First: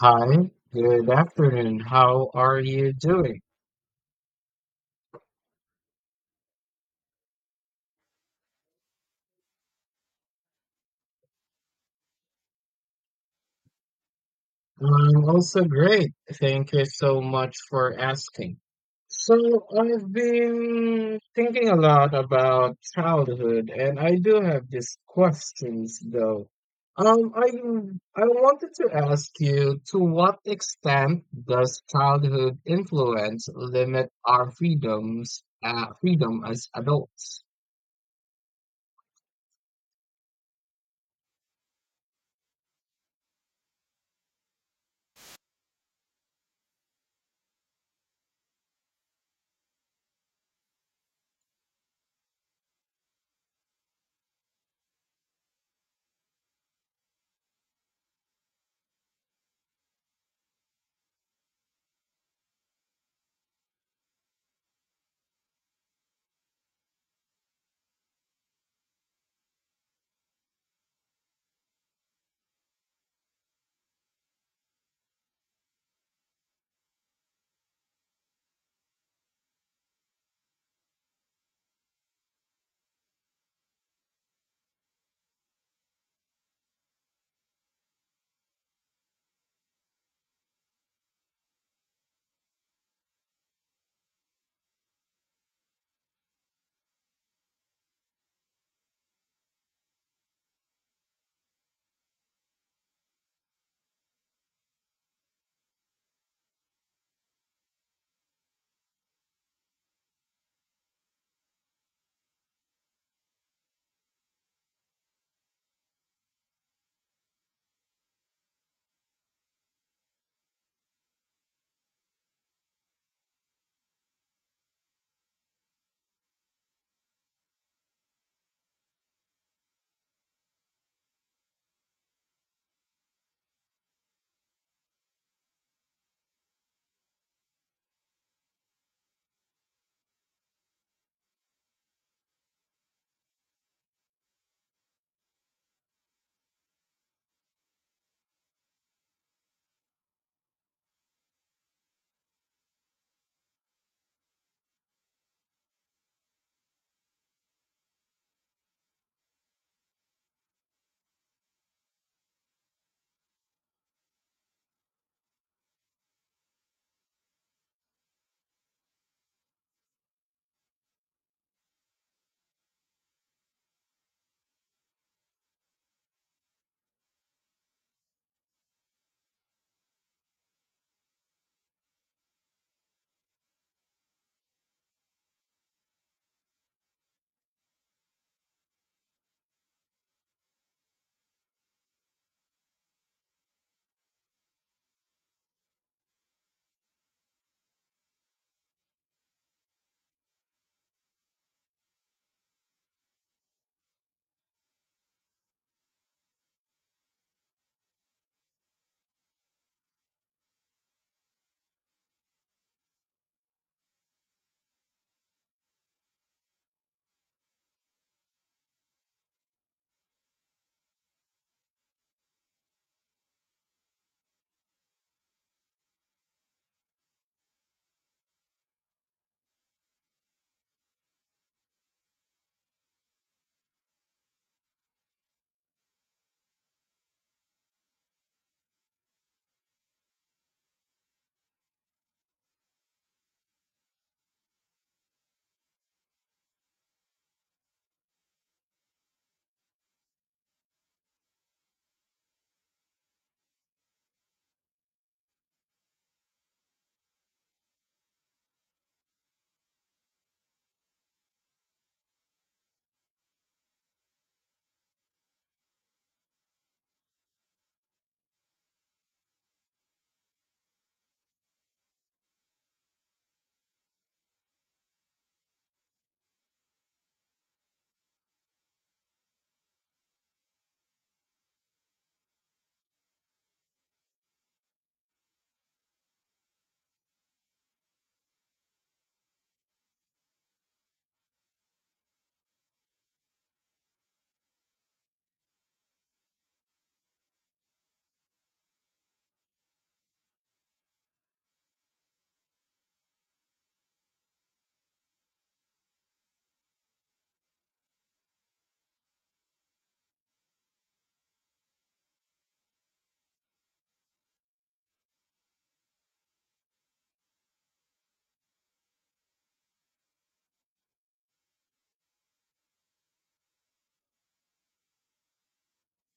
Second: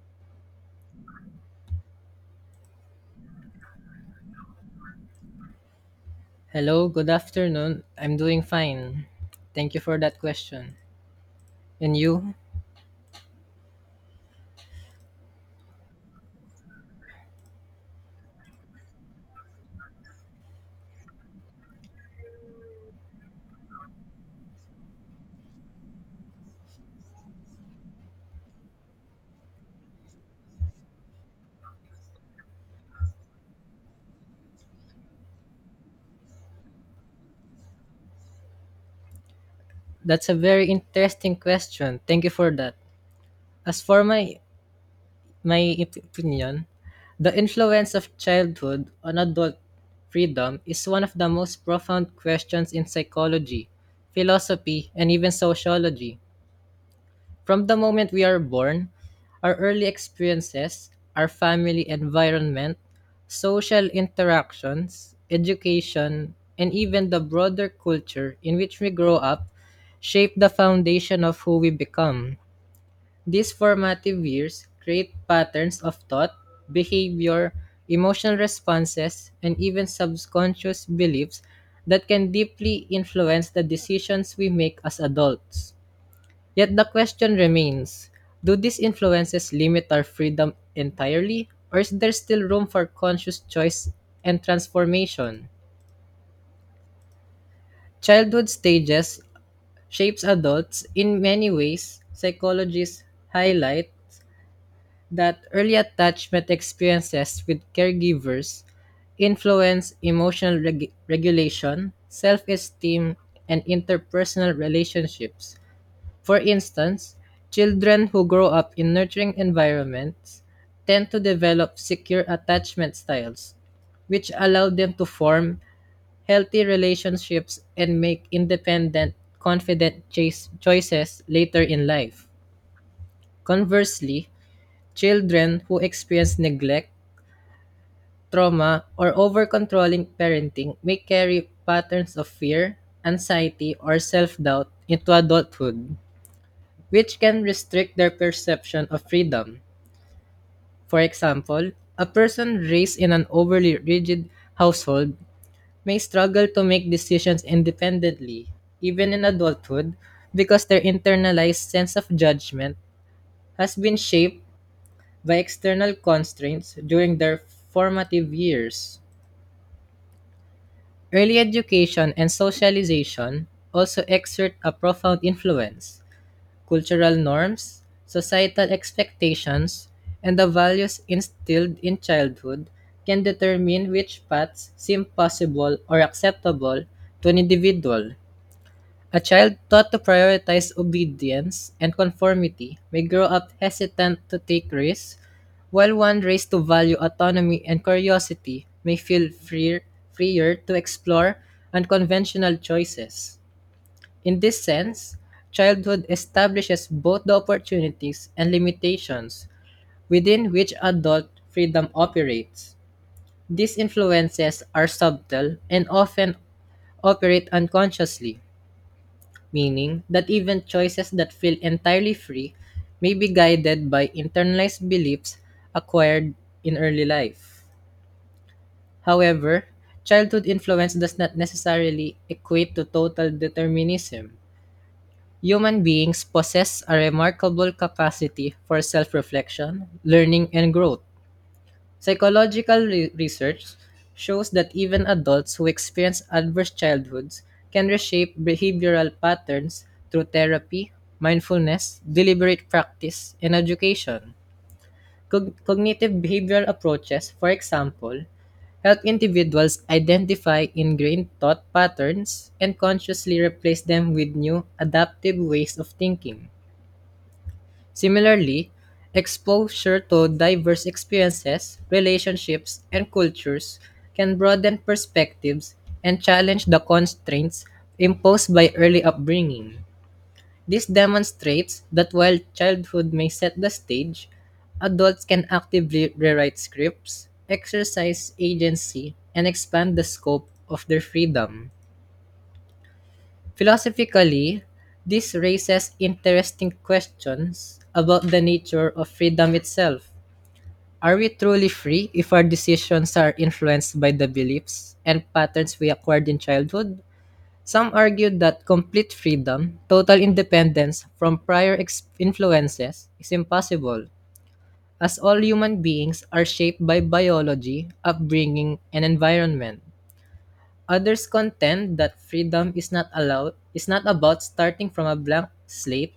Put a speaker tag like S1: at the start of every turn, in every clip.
S1: Hi, good afternoon. How are you doing?
S2: Hello, good afternoon. I'm doing fine. Thank you for that question. And you?
S1: I'm also great. Thank you so much for asking. So, I've been thinking a lot about childhood, and I do have these questions though. Um, I I wanted to ask you, to what extent does childhood influence limit our freedoms, freedom as adults?
S2: That's a very interesting question. Thank you for that. As for my opinion, the influence of childhood on adult freedom is one of the most profound questions in psychology, philosophy, and even sociology. From the moment we are born, our early experiences, our family environment, social interactions, education, and even the broader culture in which we grow up shape the foundation of who we become. These formative years create patterns of thought, behavior, emotional responses, and even subconscious beliefs that can deeply influence the decisions we make as adults. Yet the question remains: do these influences limit our freedom entirely, or is there still room for conscious choice and transformation? Childhood stages shapes adults in many ways. Psychologists highlight that early attachment experiences with caregivers influence emotional regulation, self-esteem, and interpersonal relationships. For instance, children who grow up in nurturing environments tend to develop secure attachment styles, which allow them to form healthy relationships and make independent, confident choices later in life. Conversely, children who experience neglect, trauma, or over controlling parenting may carry patterns of fear, anxiety, or self doubt into adulthood, which can restrict their perception of freedom. For example, a person raised in an overly rigid household may struggle to make decisions independently, even in adulthood, because their internalized sense of judgment has been shaped by external constraints during their formative years. Early education and socialization also exert a profound influence. Cultural norms, societal expectations, and the values instilled in childhood can determine which paths seem possible or acceptable to an individual. A child taught to prioritize obedience and conformity may grow up hesitant to take risks, while one raised to value autonomy and curiosity may feel freer, freer to explore unconventional choices. In this sense, childhood establishes both the opportunities and limitations within which adult freedom operates. These influences are subtle and often operate unconsciously, meaning that even choices that feel entirely free may be guided by internalized beliefs acquired in early life. However, childhood influence does not necessarily equate to total determinism. Human beings possess a remarkable capacity for self reflection, learning, and growth. Psychological research shows that even adults who experience adverse childhoods can reshape behavioral patterns through therapy, mindfulness, deliberate practice, and education. Cognitive behavioral approaches, for example, help individuals identify ingrained thought patterns and consciously replace them with new, adaptive ways of thinking. Similarly, exposure to diverse experiences, relationships, and cultures can broaden perspectives and challenge the constraints imposed by early upbringing. This demonstrates that while childhood may set the stage, adults can actively rewrite scripts, exercise agency, and expand the scope of their freedom. Philosophically, this raises interesting questions about the nature of freedom itself. Are we truly free if our decisions are influenced by the beliefs and patterns we acquired in childhood? Some argue that complete freedom, total independence from prior influences, is impossible, as all human beings are shaped by biology, upbringing, and environment. Others contend that freedom is not allowed is not about starting from a blank slate,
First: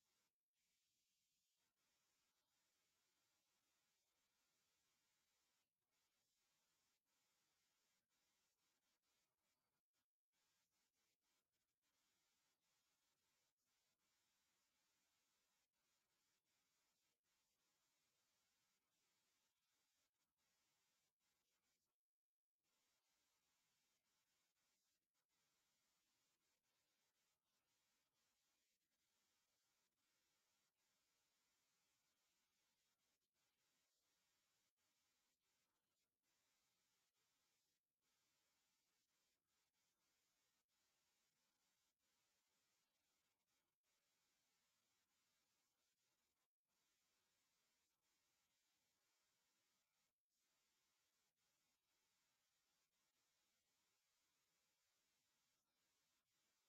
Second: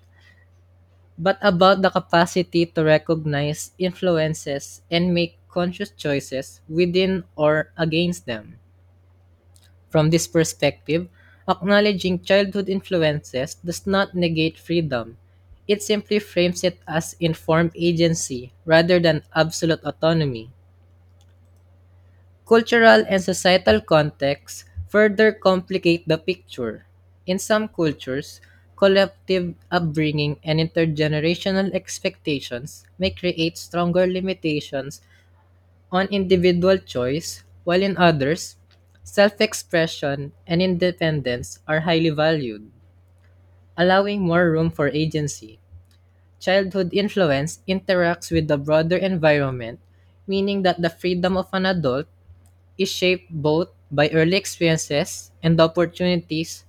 S2: but about the capacity to recognize influences and make conscious choices within or against them. From this perspective, acknowledging childhood influences does not negate freedom. It simply frames it as informed agency rather than absolute autonomy. Cultural and societal contexts further complicate the picture. In some cultures, collective upbringing and intergenerational expectations may create stronger limitations on individual choice, while in others, self expression and independence are highly valued, allowing more room for agency. Childhood influence interacts with the broader environment, meaning that the freedom of an adult is shaped both by early experiences and the opportunities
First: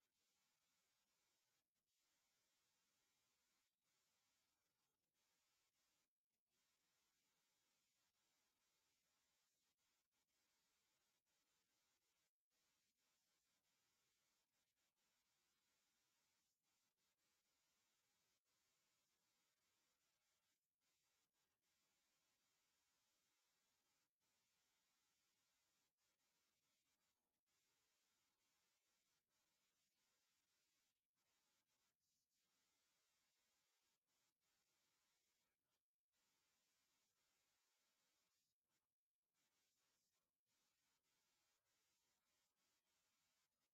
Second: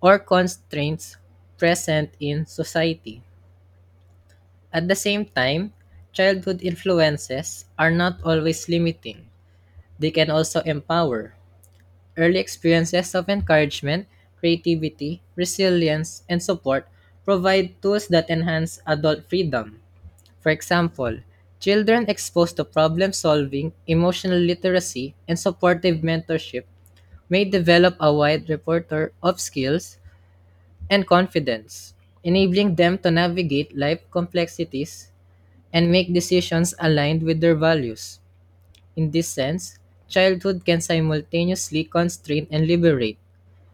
S2: or constraints present in society. At the same time, childhood influences are not always limiting; they can also empower. Early experiences of encouragement, creativity, resilience, and support provide tools that enhance adult freedom. For example, children exposed to problem solving, emotional literacy, and supportive mentorship may develop a wide repertoire of skills and confidence, enabling them to navigate life complexities and make decisions aligned with their values. In this sense, childhood can simultaneously constrain and liberate,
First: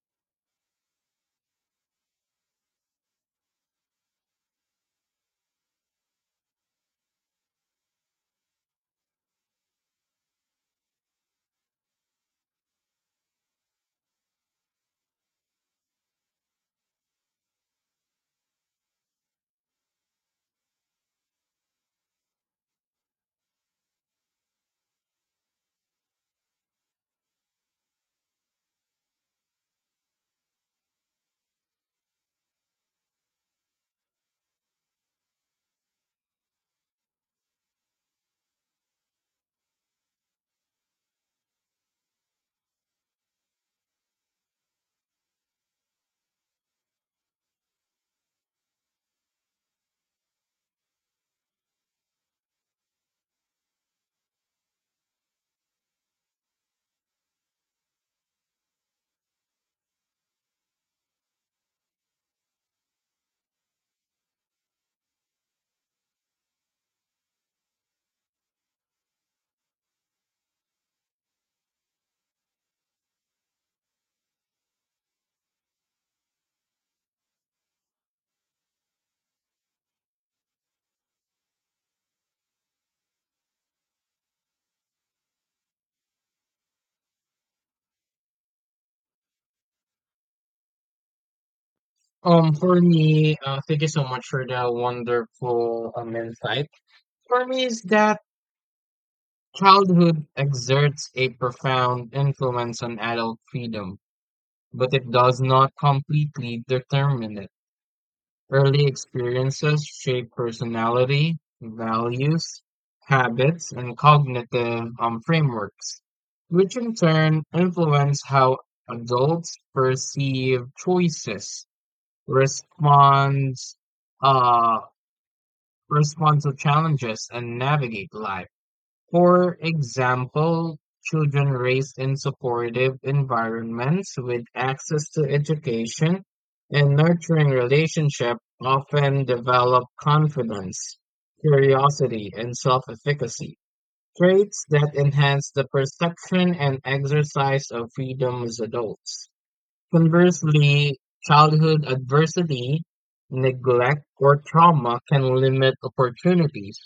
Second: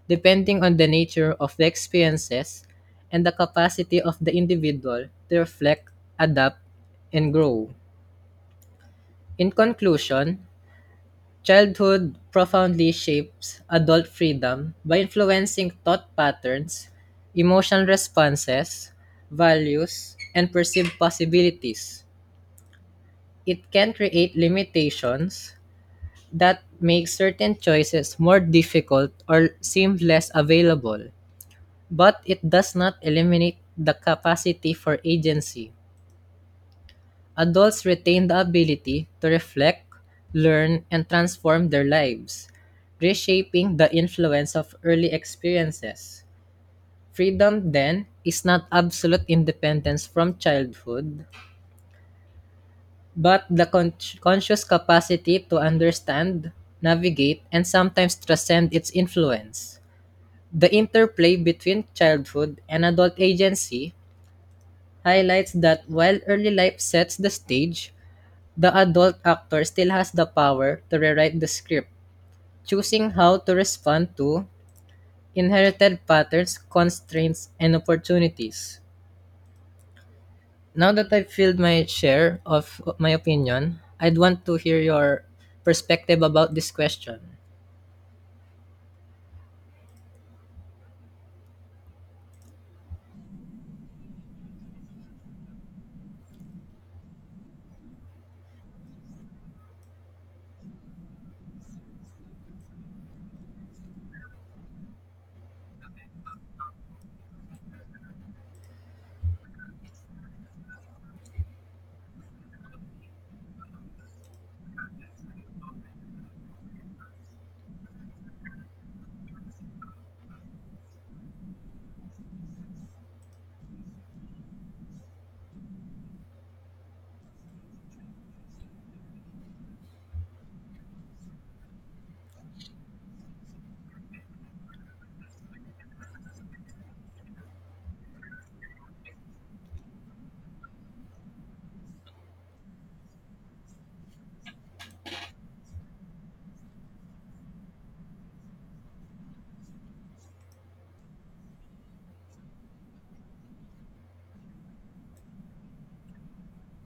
S2: depending on the nature of the experiences and the capacity of the individual to reflect, adapt, and grow. In conclusion, childhood profoundly shapes adult freedom by influencing thought patterns, emotional responses, values, and perceived possibilities. It can create limitations that make certain choices more difficult or seem less available, but it does not eliminate the capacity for agency. Adults retain the ability to reflect, learn, and transform their lives, reshaping the influence of early experiences. Freedom, then, is not absolute independence from childhood, but the conscious capacity to understand, navigate, and sometimes transcend its influence. The interplay between childhood and adult agency highlights that while early life sets the stage, the adult actor still has the power to rewrite the script, choosing how to respond to inherited patterns, constraints, and opportunities. Now that I've filled my share of my opinion, I'd want to hear your perspective about this question.
S1: For me, thank you so much for that wonderful insight. For me, is that childhood exerts a profound influence on adult freedom, but it does not completely determine it. Early experiences shape personality, values, habits, and cognitive frameworks, which in turn influence how adults perceive choices, responds, uh, respond to challenges, and navigate life. For example, children raised in supportive environments with access to education and nurturing relationship often develop confidence, curiosity, and self-efficacy, traits that enhance the perception and exercise of freedom as adults. Conversely, childhood adversity, neglect, or trauma can limit opportunities,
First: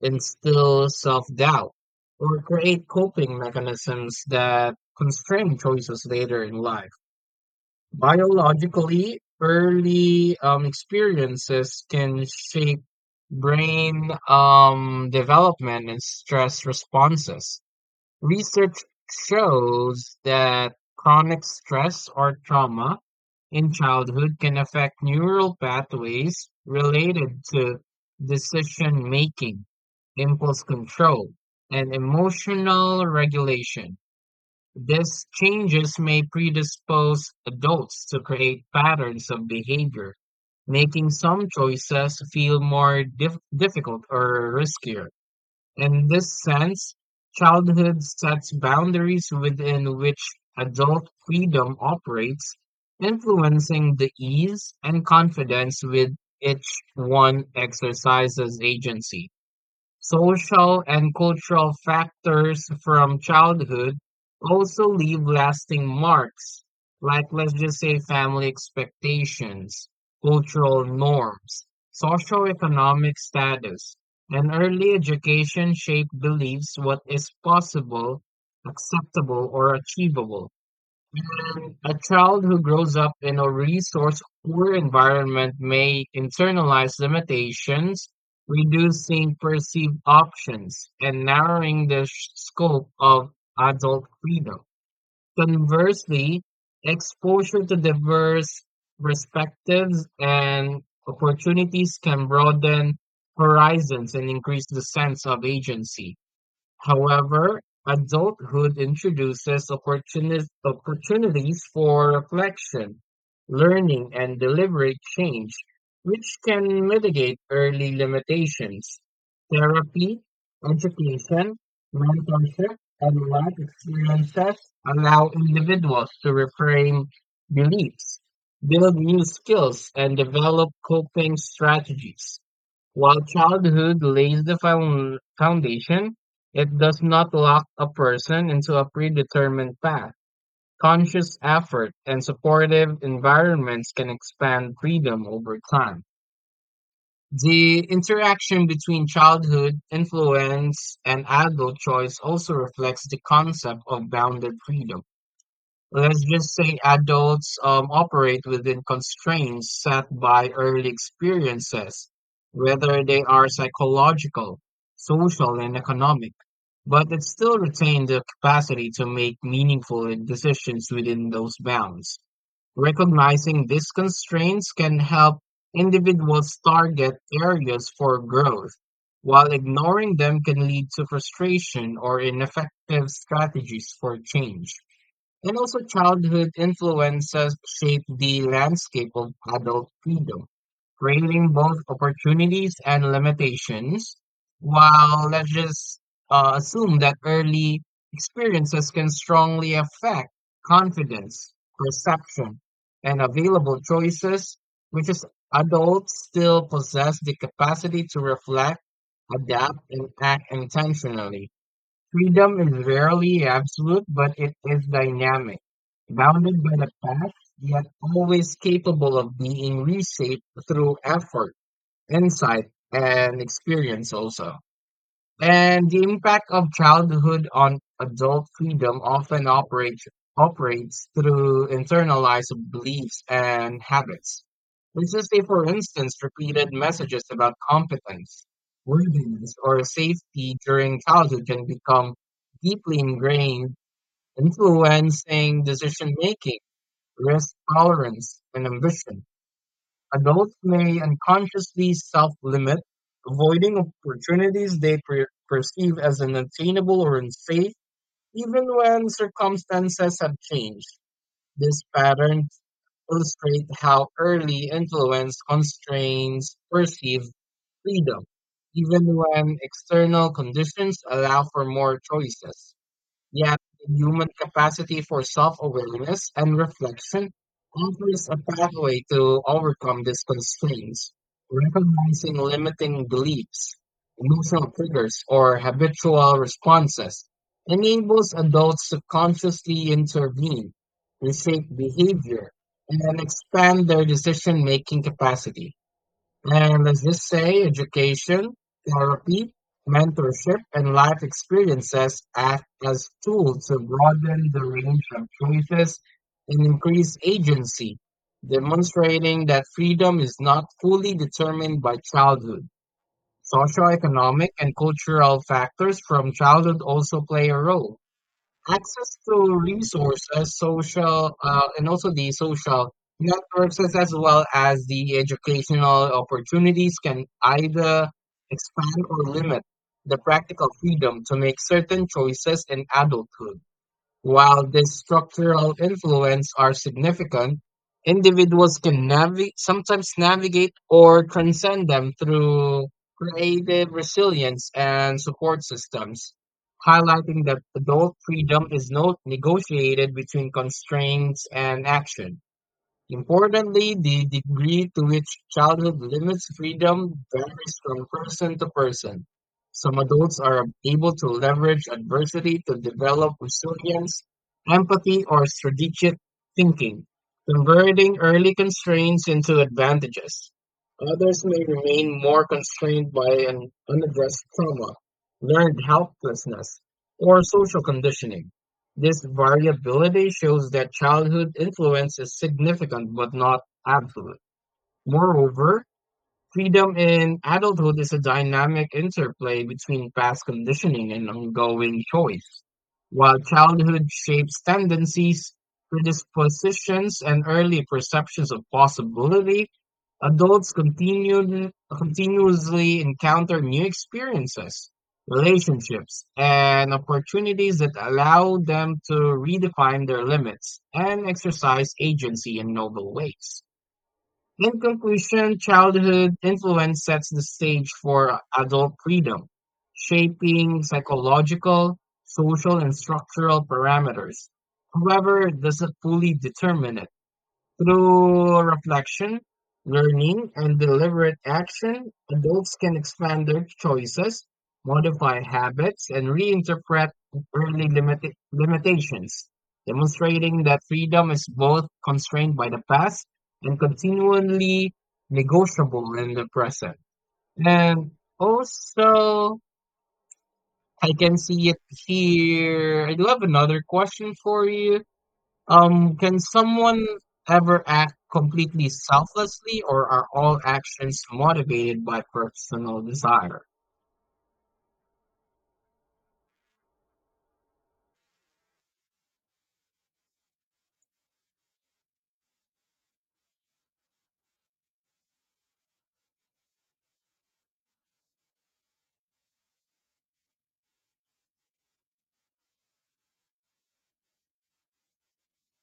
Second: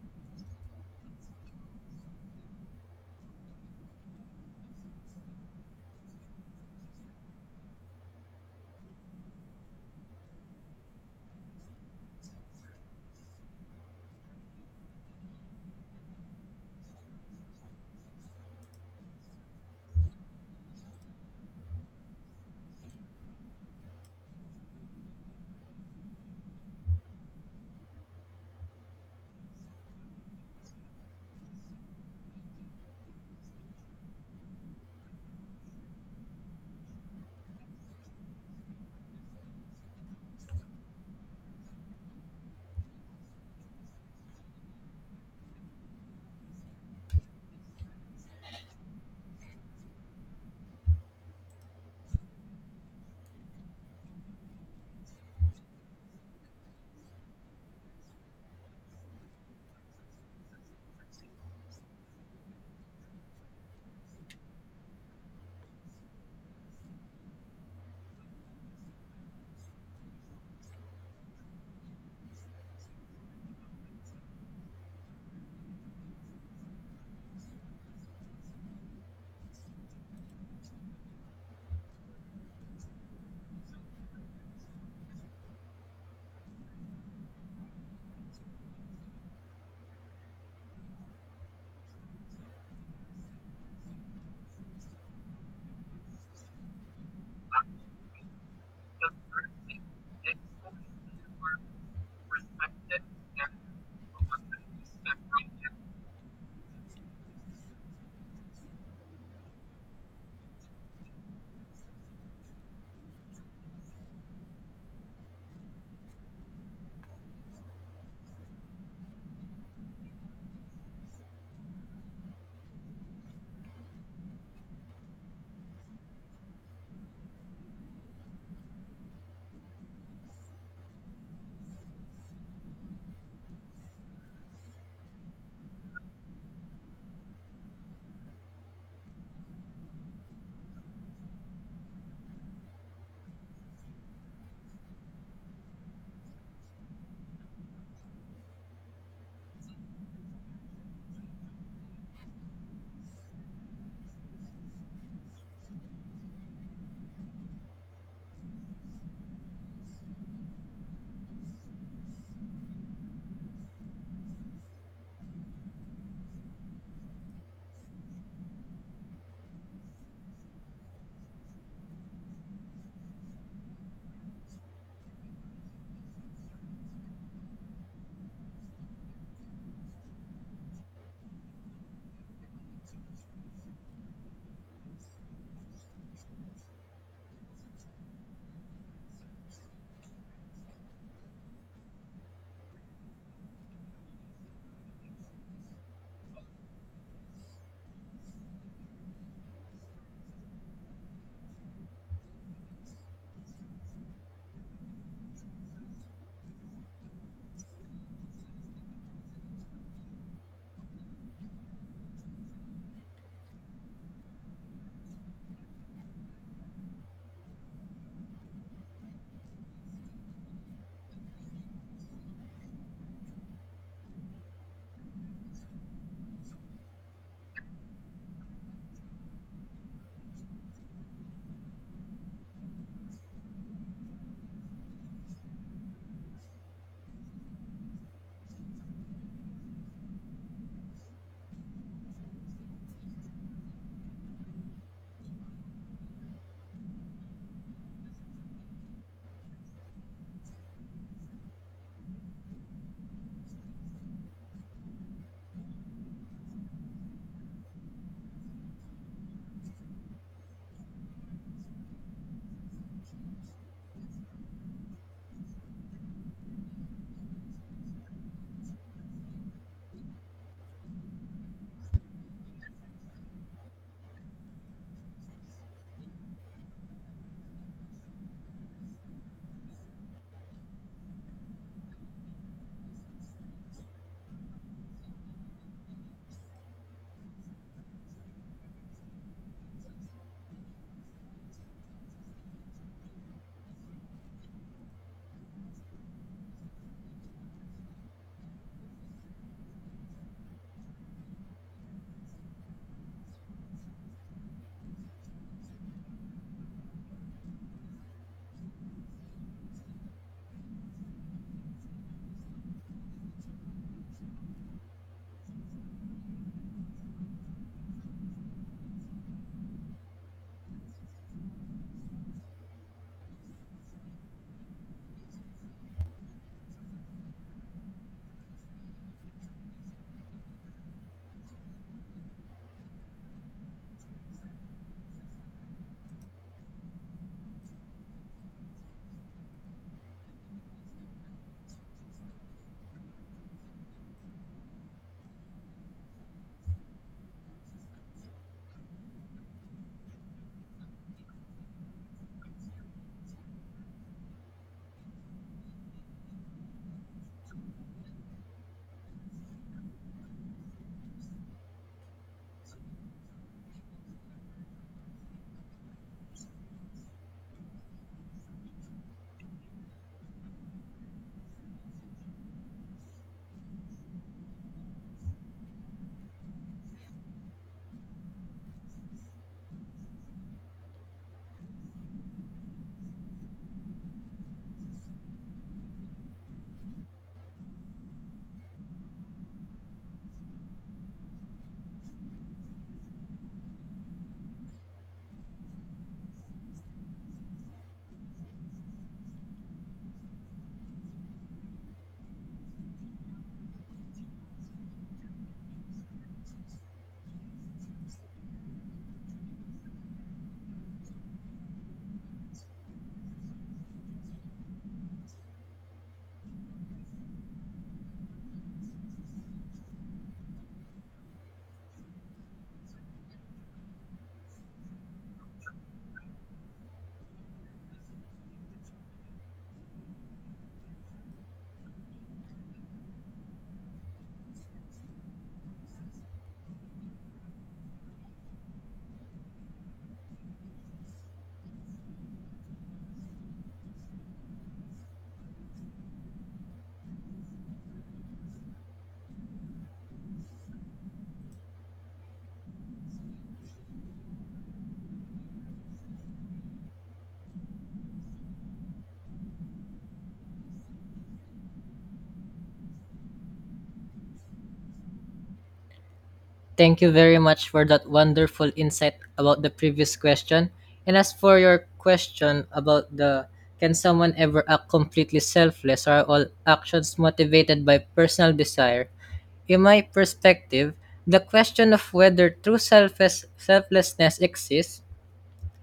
S1: instill self doubt, or create coping mechanisms that constrain choices later in life. Biologically, early experiences can shape brain development and stress responses. Research shows that chronic stress or trauma in childhood can affect neural pathways related to decision making, impulse control, and emotional regulation. These changes may predispose adults to create patterns of behavior, making some choices feel more difficult or riskier. In this sense, childhood sets boundaries within which adult freedom operates, influencing the ease and confidence with which one exercises agency. Social and cultural factors from childhood also leave lasting marks, like let's just say family expectations, cultural norms, socioeconomic status, and early education shape beliefs what is possible, acceptable, or achievable. A child who grows up in a resource-poor environment may internalize limitations, reducing perceived options and narrowing the scope of adult freedom. Conversely, exposure to diverse perspectives and opportunities can broaden horizons and increase the sense of agency. However, adulthood introduces opportunities for reflection, learning, and deliberate change, which can mitigate early limitations. Therapy, education, mentorship, and life experiences allow individuals to reframe beliefs, build new skills, and develop coping strategies. While childhood lays the foundation, it does not lock a person into a predetermined path. Conscious effort and supportive environments can expand freedom over time. The interaction between childhood influence and adult choice also reflects the concept of bounded freedom. Let's just say adults operate within constraints set by early experiences, whether they are psychological, social, and economic, but it still retain the capacity to make meaningful decisions within those bounds. Recognizing these constraints can help individuals target areas for growth, while ignoring them can lead to frustration or ineffective strategies for change. And also, childhood influences shape the landscape of adult freedom, creating both opportunities and limitations. While let's just assume that early experiences can strongly affect confidence, perception, and available choices, which is adults still possess the capacity to reflect, adapt, and act intentionally. Freedom is rarely absolute, but it is dynamic, bounded by the past, yet always capable of being reshaped through effort, insight, and experience also. And the impact of childhood on adult freedom often operates through internalized beliefs and habits. Let's just say, for instance, repeated messages about competence, worthiness, or safety during childhood can become deeply ingrained, influencing decision making, risk tolerance, and ambition. Adults may unconsciously self limit, avoiding opportunities they perceive as unattainable or unsafe, even when circumstances have changed. This pattern illustrate how early influence constrains perceived freedom, even when external conditions allow for more choices. Yet, the human capacity for self awareness and reflection offers a pathway to overcome these constraints. Recognizing limiting beliefs, emotional triggers, or habitual responses enables adults to consciously intervene, reshape behavior, and expand their decision making capacity. And let's just say education, therapy, mentorship, and life experiences act as tools to broaden the range of choices and increase agency, demonstrating that freedom is not fully determined by childhood. Socioeconomic and cultural factors from childhood also play a role access to resources, and also the social networks, as well as the educational opportunities, can either expand or limit the practical freedom to make certain choices in adulthood. While these structural influences are significant, individuals can sometimes navigate or transcend them through creative resilience and support systems, highlighting that adult freedom is not negotiated between constraints and action. Importantly, the degree to which childhood limits freedom varies from person to person. Some adults are able to leverage adversity to develop resilience, empathy, or strategic thinking, converting early constraints into advantages. Others may remain more constrained by an unaddressed trauma, learned helplessness, or social conditioning. This variability shows that childhood influence is significant but not absolute. Moreover, freedom in adulthood is a dynamic interplay between past conditioning and ongoing choice. While childhood shapes tendencies, predispositions, and early perceptions of possibility, adults continuously encounter new experiences, relationships, and opportunities that allow them to redefine their limits and exercise agency in novel ways. In conclusion, childhood influence sets the stage for adult freedom, shaping psychological, social, and structural parameters. However, it doesn't fully determine it. Through reflection, learning, and deliberate action, adults can expand their choices, modify habits, and reinterpret early limitations, demonstrating that freedom is both constrained by the past and continually negotiable in the present. And also, I can see it here. I do have another question for you. Can someone ever act completely selflessly, or are all actions motivated by personal desire?
S2: Thank you very much for that wonderful insight about the previous question. And as for your question about the: can someone ever act completely selfless, or are all actions motivated by personal desire? In my perspective, the question of whether true selflessness exists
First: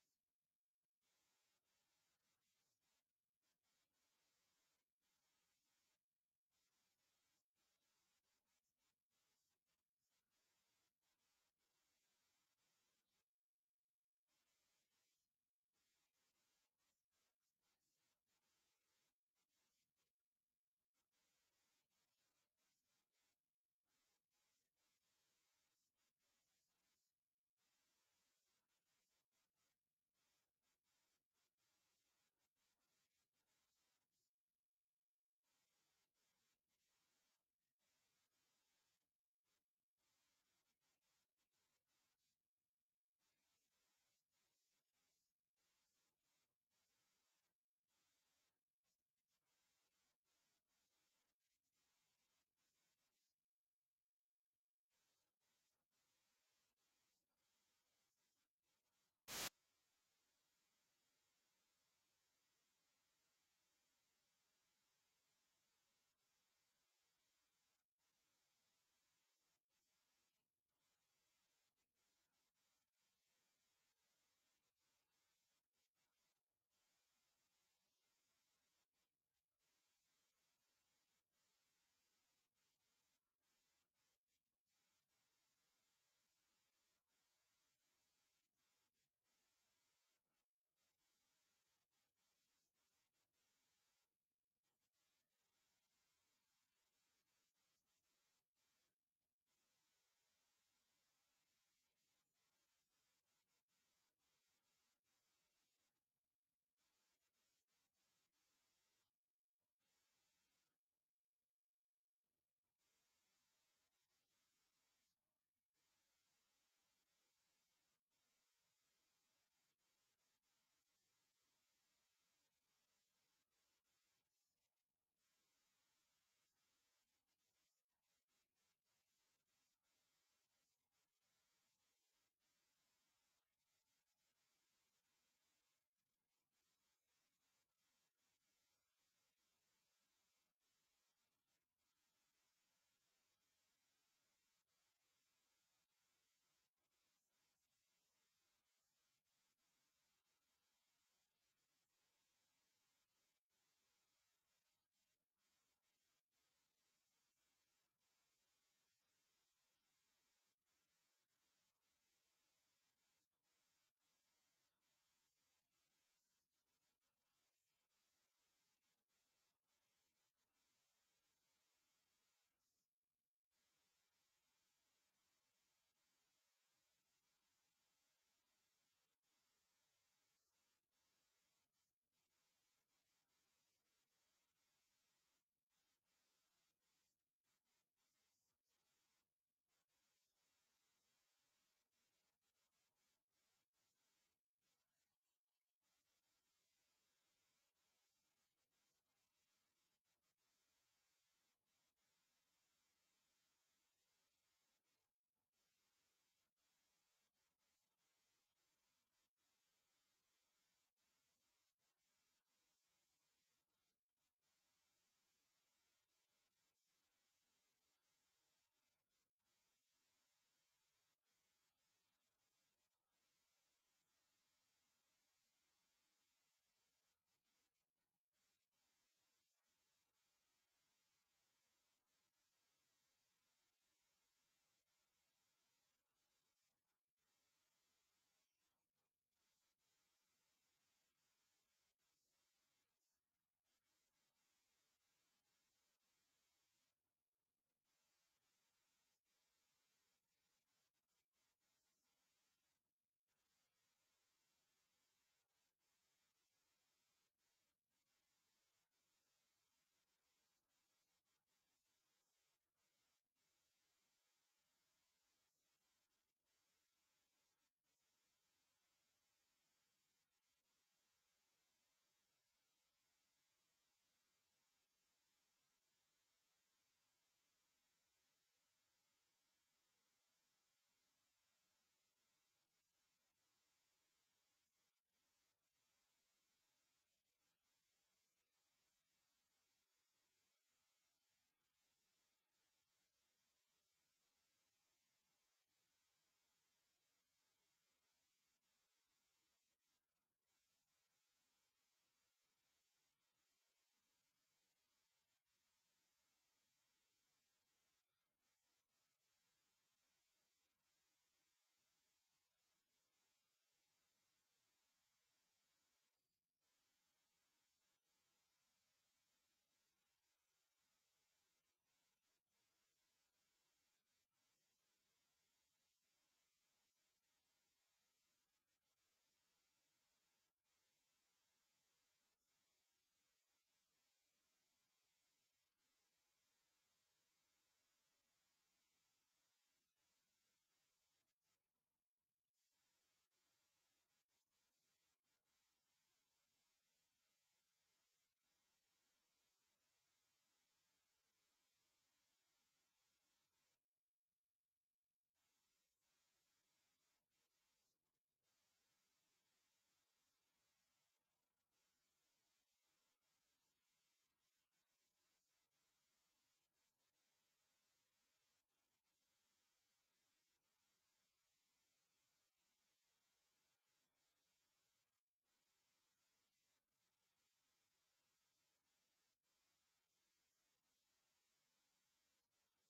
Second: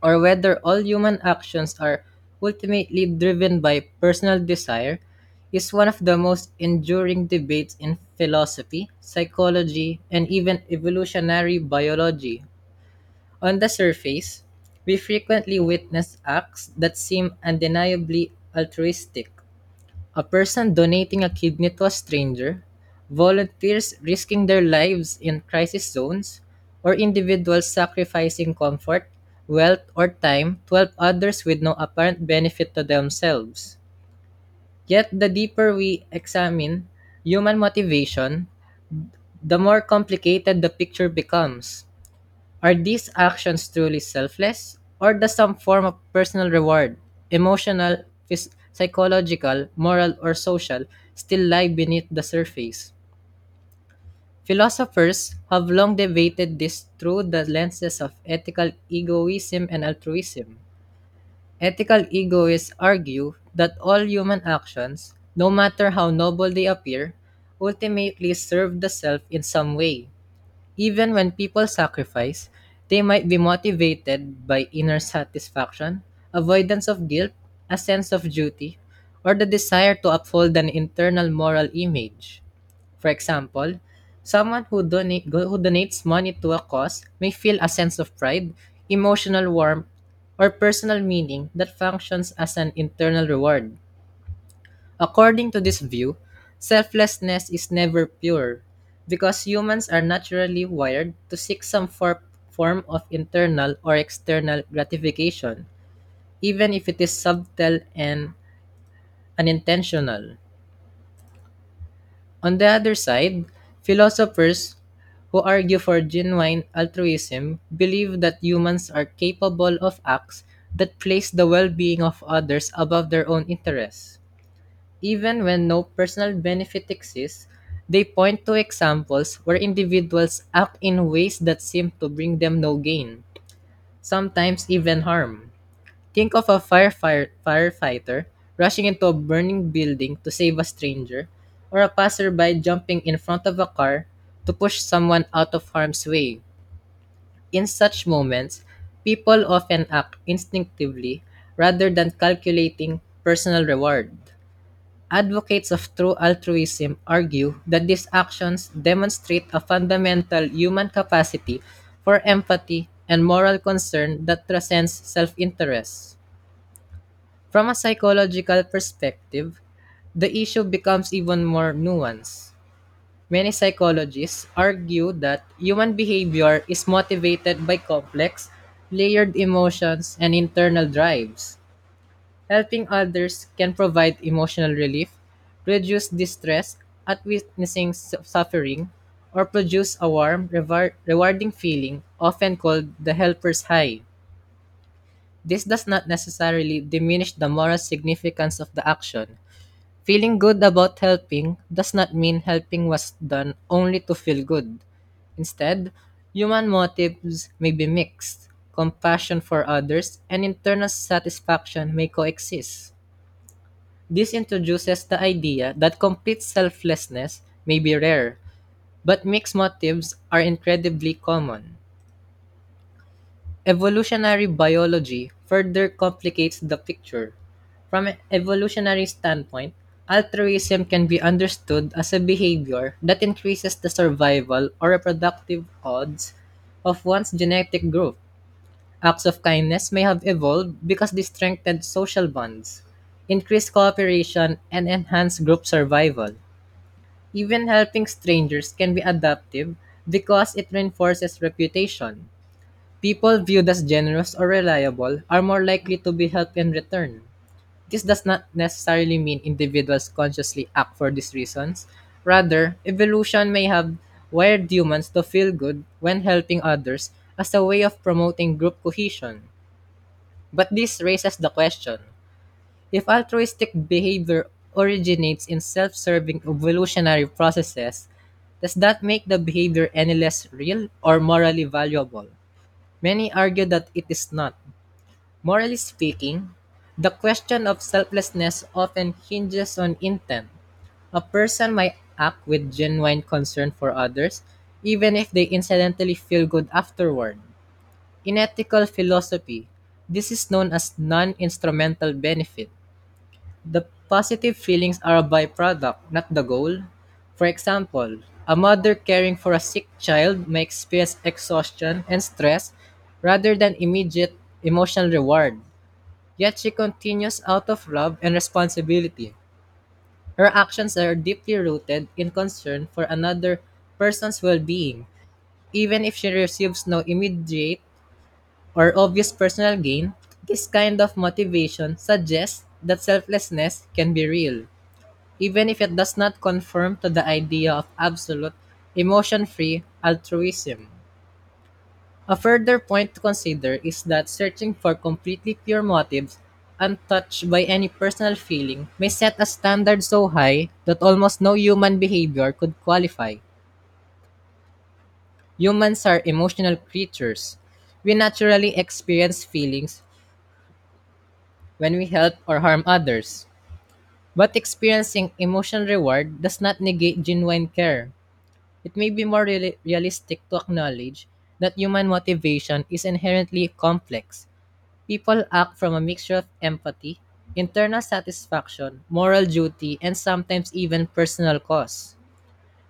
S2: or whether all human actions are ultimately driven by personal desire is one of the most enduring debates in philosophy, psychology, and even evolutionary biology. On the surface, we frequently witness acts that seem undeniably altruistic: a person donating a kidney to a stranger, volunteers risking their lives in crisis zones, or individuals sacrificing comfort, wealth, or time to help others with no apparent benefit to themselves. Yet, the deeper we examine human motivation, the more complicated the picture becomes. Are these actions truly selfless, or does some form of personal reward, emotional, psychological, moral, or social, still lie beneath the surface? Philosophers have long debated this through the lenses of ethical egoism and altruism. Ethical egoists argue that all human actions, no matter how noble they appear, ultimately serve the self in some way. Even when people sacrifice, they might be motivated by inner satisfaction, avoidance of guilt, a sense of duty, or the desire to uphold an internal moral image. For example, someone who donates money to a cause may feel a sense of pride, emotional warmth, or personal meaning that functions as an internal reward. According to this view, selflessness is never pure because humans are naturally wired to seek some form of internal or external gratification, even if it is subtle and unintentional. On the other side, philosophers who argue for genuine altruism believe that humans are capable of acts that place the well being of others above their own interests. Even when no personal benefit exists, they point to examples where individuals act in ways that seem to bring them no gain, sometimes even harm. Think of a firefighter rushing into a burning building to save a stranger, or a passerby jumping in front of a car to push someone out of harm's way. In such moments, people often act instinctively rather than calculating personal reward. Advocates of true altruism argue that these actions demonstrate a fundamental human capacity for empathy and moral concern that transcends self interest. From a psychological perspective, the issue becomes even more nuanced. Many psychologists argue that human behavior is motivated by complex, layered emotions and internal drives. Helping others can provide emotional relief, reduce distress at witnessing suffering, or produce a warm, rewarding feeling, often called the helper's high. This does not necessarily diminish the moral significance of the action. Feeling good about helping does not mean helping was done only to feel good. Instead, human motives may be mixed. Compassion for others and internal satisfaction may coexist. This introduces the idea that complete selflessness may be rare, but mixed motives are incredibly common. Evolutionary biology further complicates the picture. From an evolutionary standpoint, altruism can be understood as a behavior that increases the survival or reproductive odds of one's genetic group. Acts of kindness may have evolved because they strengthened social bonds, increased cooperation, and enhanced group survival. Even helping strangers can be adaptive because it reinforces reputation. People viewed as generous or reliable are more likely to be helped in return. This does not necessarily mean individuals consciously act for these reasons. Rather, evolution may have wired humans to feel good when helping others as a way of promoting group cohesion. But this raises the question: if altruistic behavior originates in self serving evolutionary processes, does that make the behavior any less real or morally valuable? Many argue that it is not. Morally speaking, the question of selflessness often hinges on intent. A person might act with genuine concern for others, even if they incidentally feel good afterward. In ethical philosophy, this is known as non-instrumental benefit. The positive feelings are a byproduct, not the goal. For example, a mother caring for a sick child may experience exhaustion and stress rather than immediate emotional reward. Yet she continues out of love and responsibility. Her actions are deeply rooted in concern for another person's well being, even if she receives no immediate or obvious personal gain. This kind of motivation suggests that selflessness can be real, even if it does not conform to the idea of absolute, emotion free altruism. A further point to consider is that searching for completely pure motives, untouched by any personal feeling, may set a standard so high that almost no human behavior could qualify. Humans are emotional creatures. We naturally experience feelings when we help or harm others. But experiencing emotional reward does not negate genuine care. It may be more realistic to acknowledge that human motivation is inherently complex. People act from a mixture of empathy, internal satisfaction, moral duty, and sometimes even personal costs.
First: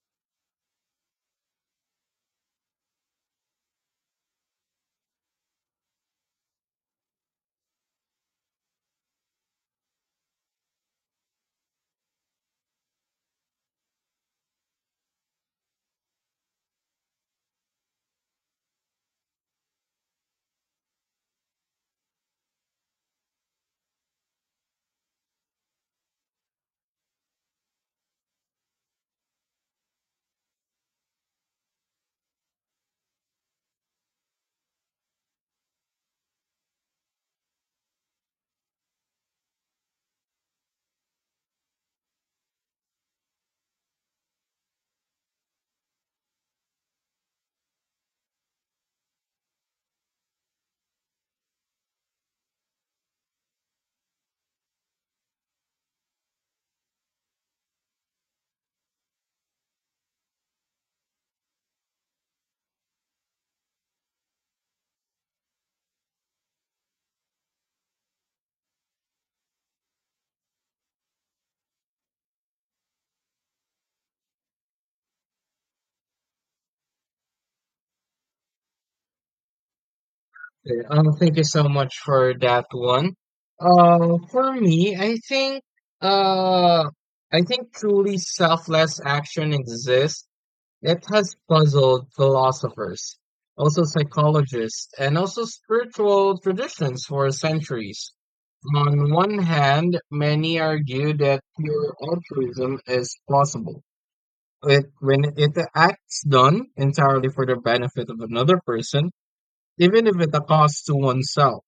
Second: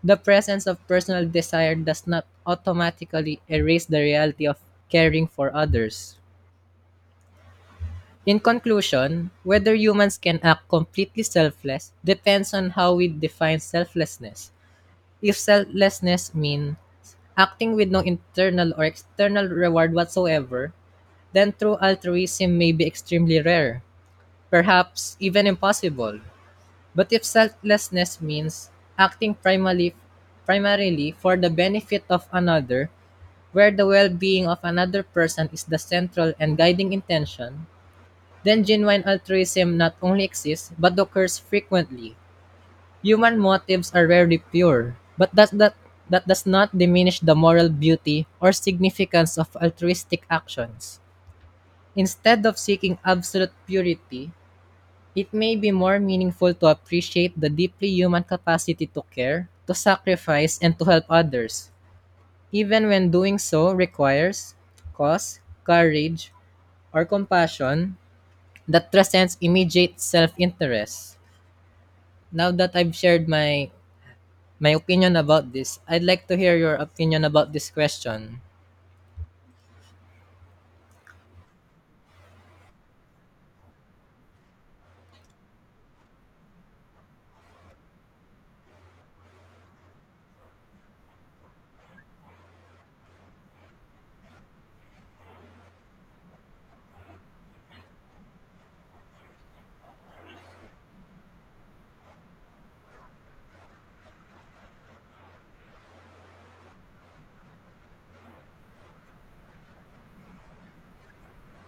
S2: The presence of personal desire does not automatically erase the reality of caring for others. In conclusion, whether humans can act completely selfless depends on how we define selflessness. If selflessness means acting with no internal or external reward whatsoever, then true altruism may be extremely rare, perhaps even impossible. But if selflessness means acting primarily for the benefit of another, where the well being of another person is the central and guiding intention, then genuine altruism not only exists but occurs frequently. Human motives are rarely pure, but that does not diminish the moral beauty or significance of altruistic actions. Instead of seeking absolute purity, it may be more meaningful to appreciate the deeply human capacity to care, to sacrifice, and to help others, even when doing so requires courage, or compassion that transcends immediate self-interest. Now that I've shared my opinion about this, I'd like to hear your opinion about this question.
S1: Okay. Thank you so much for that one. For me, uh, I think truly selfless action exists. It has puzzled philosophers, also psychologists, and also spiritual traditions for centuries. On one hand, many argue that pure altruism is possible. It, when it acts done entirely for the benefit of another person, even if at a cost to oneself.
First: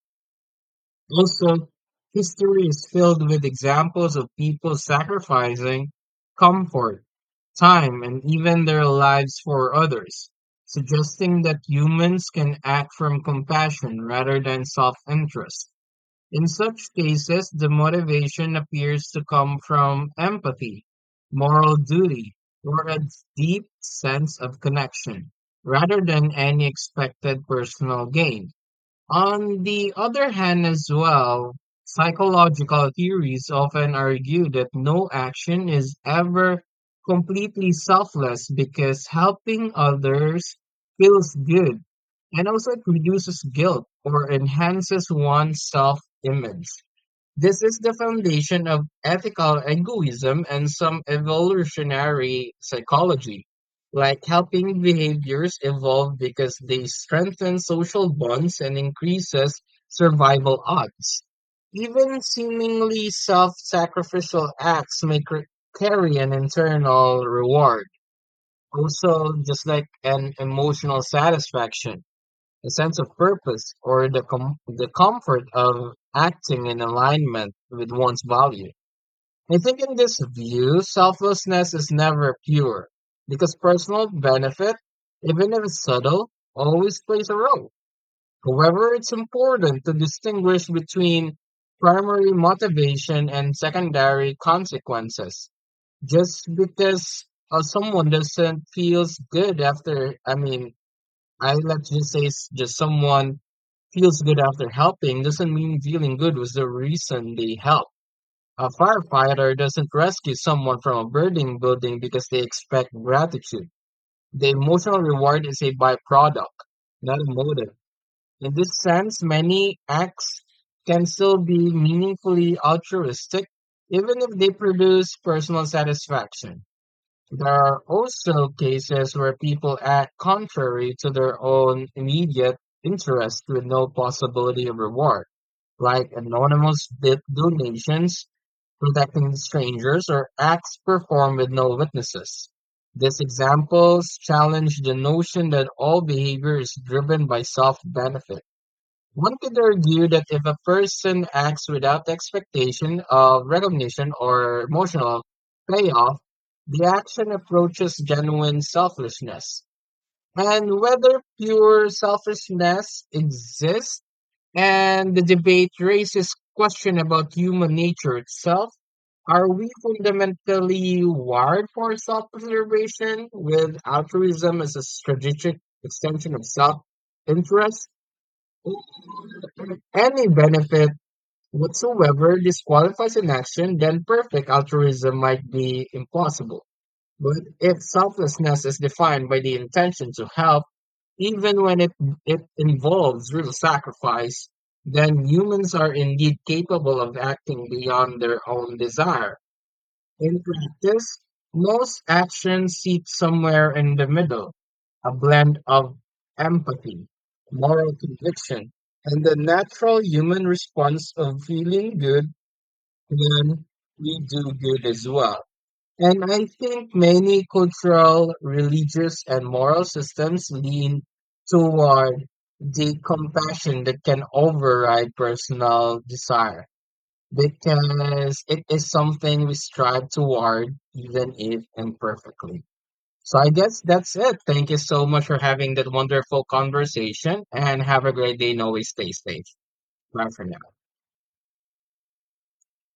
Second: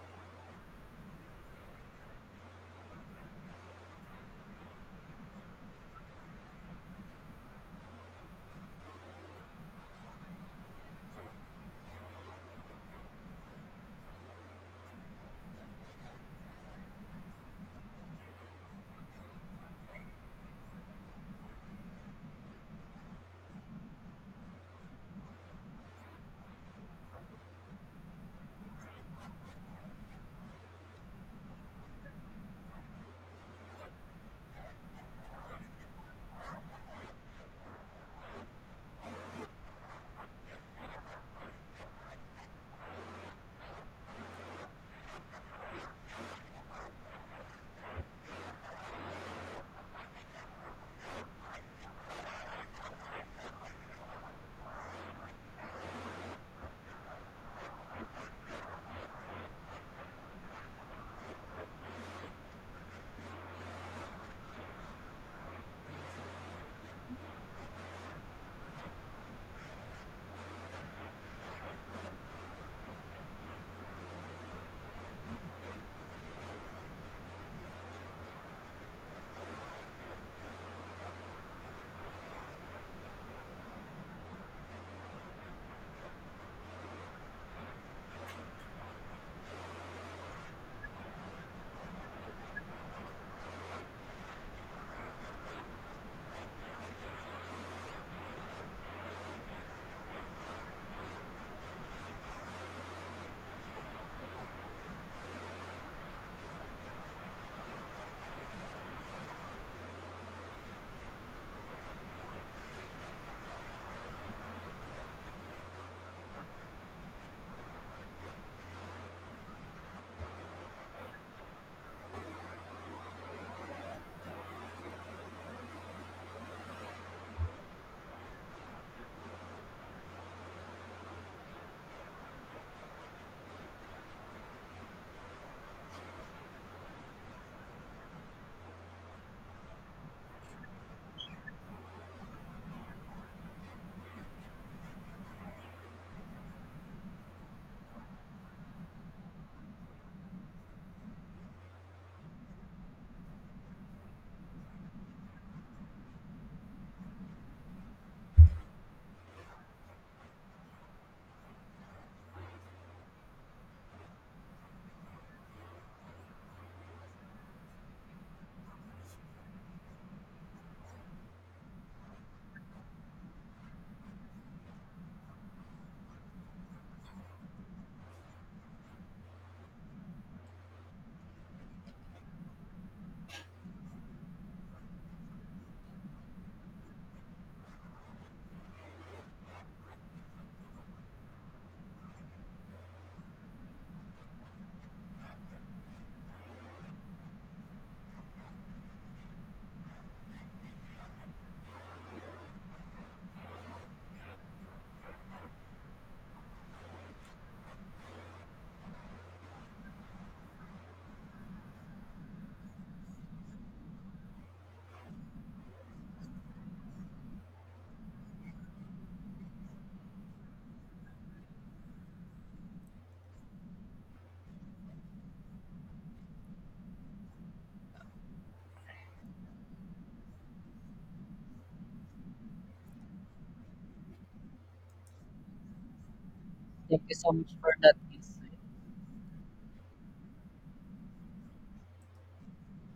S1: Also, history is filled with examples of people sacrificing comfort, time, and even their lives for others, suggesting that humans can act from compassion rather than self interest. In such cases, the motivation appears to come from empathy, moral duty, or a deep sense of connection, rather than any expected personal gain. On the other hand, as well, psychological theories often argue that no action is ever completely selfless because helping others feels good, and also it reduces guilt or enhances one's self image. This is the foundation of ethical egoism and some evolutionary psychology, like helping behaviors evolve because they strengthen social bonds and increases survival odds. Even seemingly self-sacrificial acts may carry an internal reward, also just like an emotional satisfaction. A sense of purpose or the comfort of acting in alignment with one's value. I think in this view, selflessness is never pure because personal benefit, even if it's subtle, always plays a role. However, it's important to distinguish between primary motivation and secondary consequences. Just because someone doesn't feels good after, I mean, I let's just say s- just someone feels good after helping doesn't mean feeling good was the reason they helped. A firefighter doesn't rescue someone from a burning building because they expect gratitude. The emotional reward is a byproduct, not a motive. In this sense, many acts can still be meaningfully altruistic, even if they produce personal satisfaction. There are also cases where people act contrary to their own immediate interest with no possibility of reward, like anonymous donations, protecting strangers, or acts performed with no witnesses. These examples challenge the notion that all behavior is driven by self benefit. One could argue that if a person acts without the expectation of recognition or emotional payoff, the action approaches genuine selflessness. And whether pure selfishness exists and the debate raises question about human nature itself, are we fundamentally wired for self-preservation with altruism as a strategic extension of self-interest? Any benefit whatsoever disqualifies an action, then perfect altruism might be impossible. But if selflessness is defined by the intention to help, even when it involves real sacrifice, then humans are indeed capable of acting beyond their own desire. In practice, most actions sit somewhere in the middle, a blend of empathy, moral conviction, and the natural human response of feeling good when we do good as well. And I think many cultural, religious, and moral systems lean toward the compassion that can override personal desire because it is something we strive toward, even if imperfectly. So I guess that's it. Thank you so much for having that wonderful
S2: Thank you so
S1: conversation
S2: much for
S1: and
S2: that
S1: have a great day.
S2: insight.
S1: And always stay safe. Bye for now.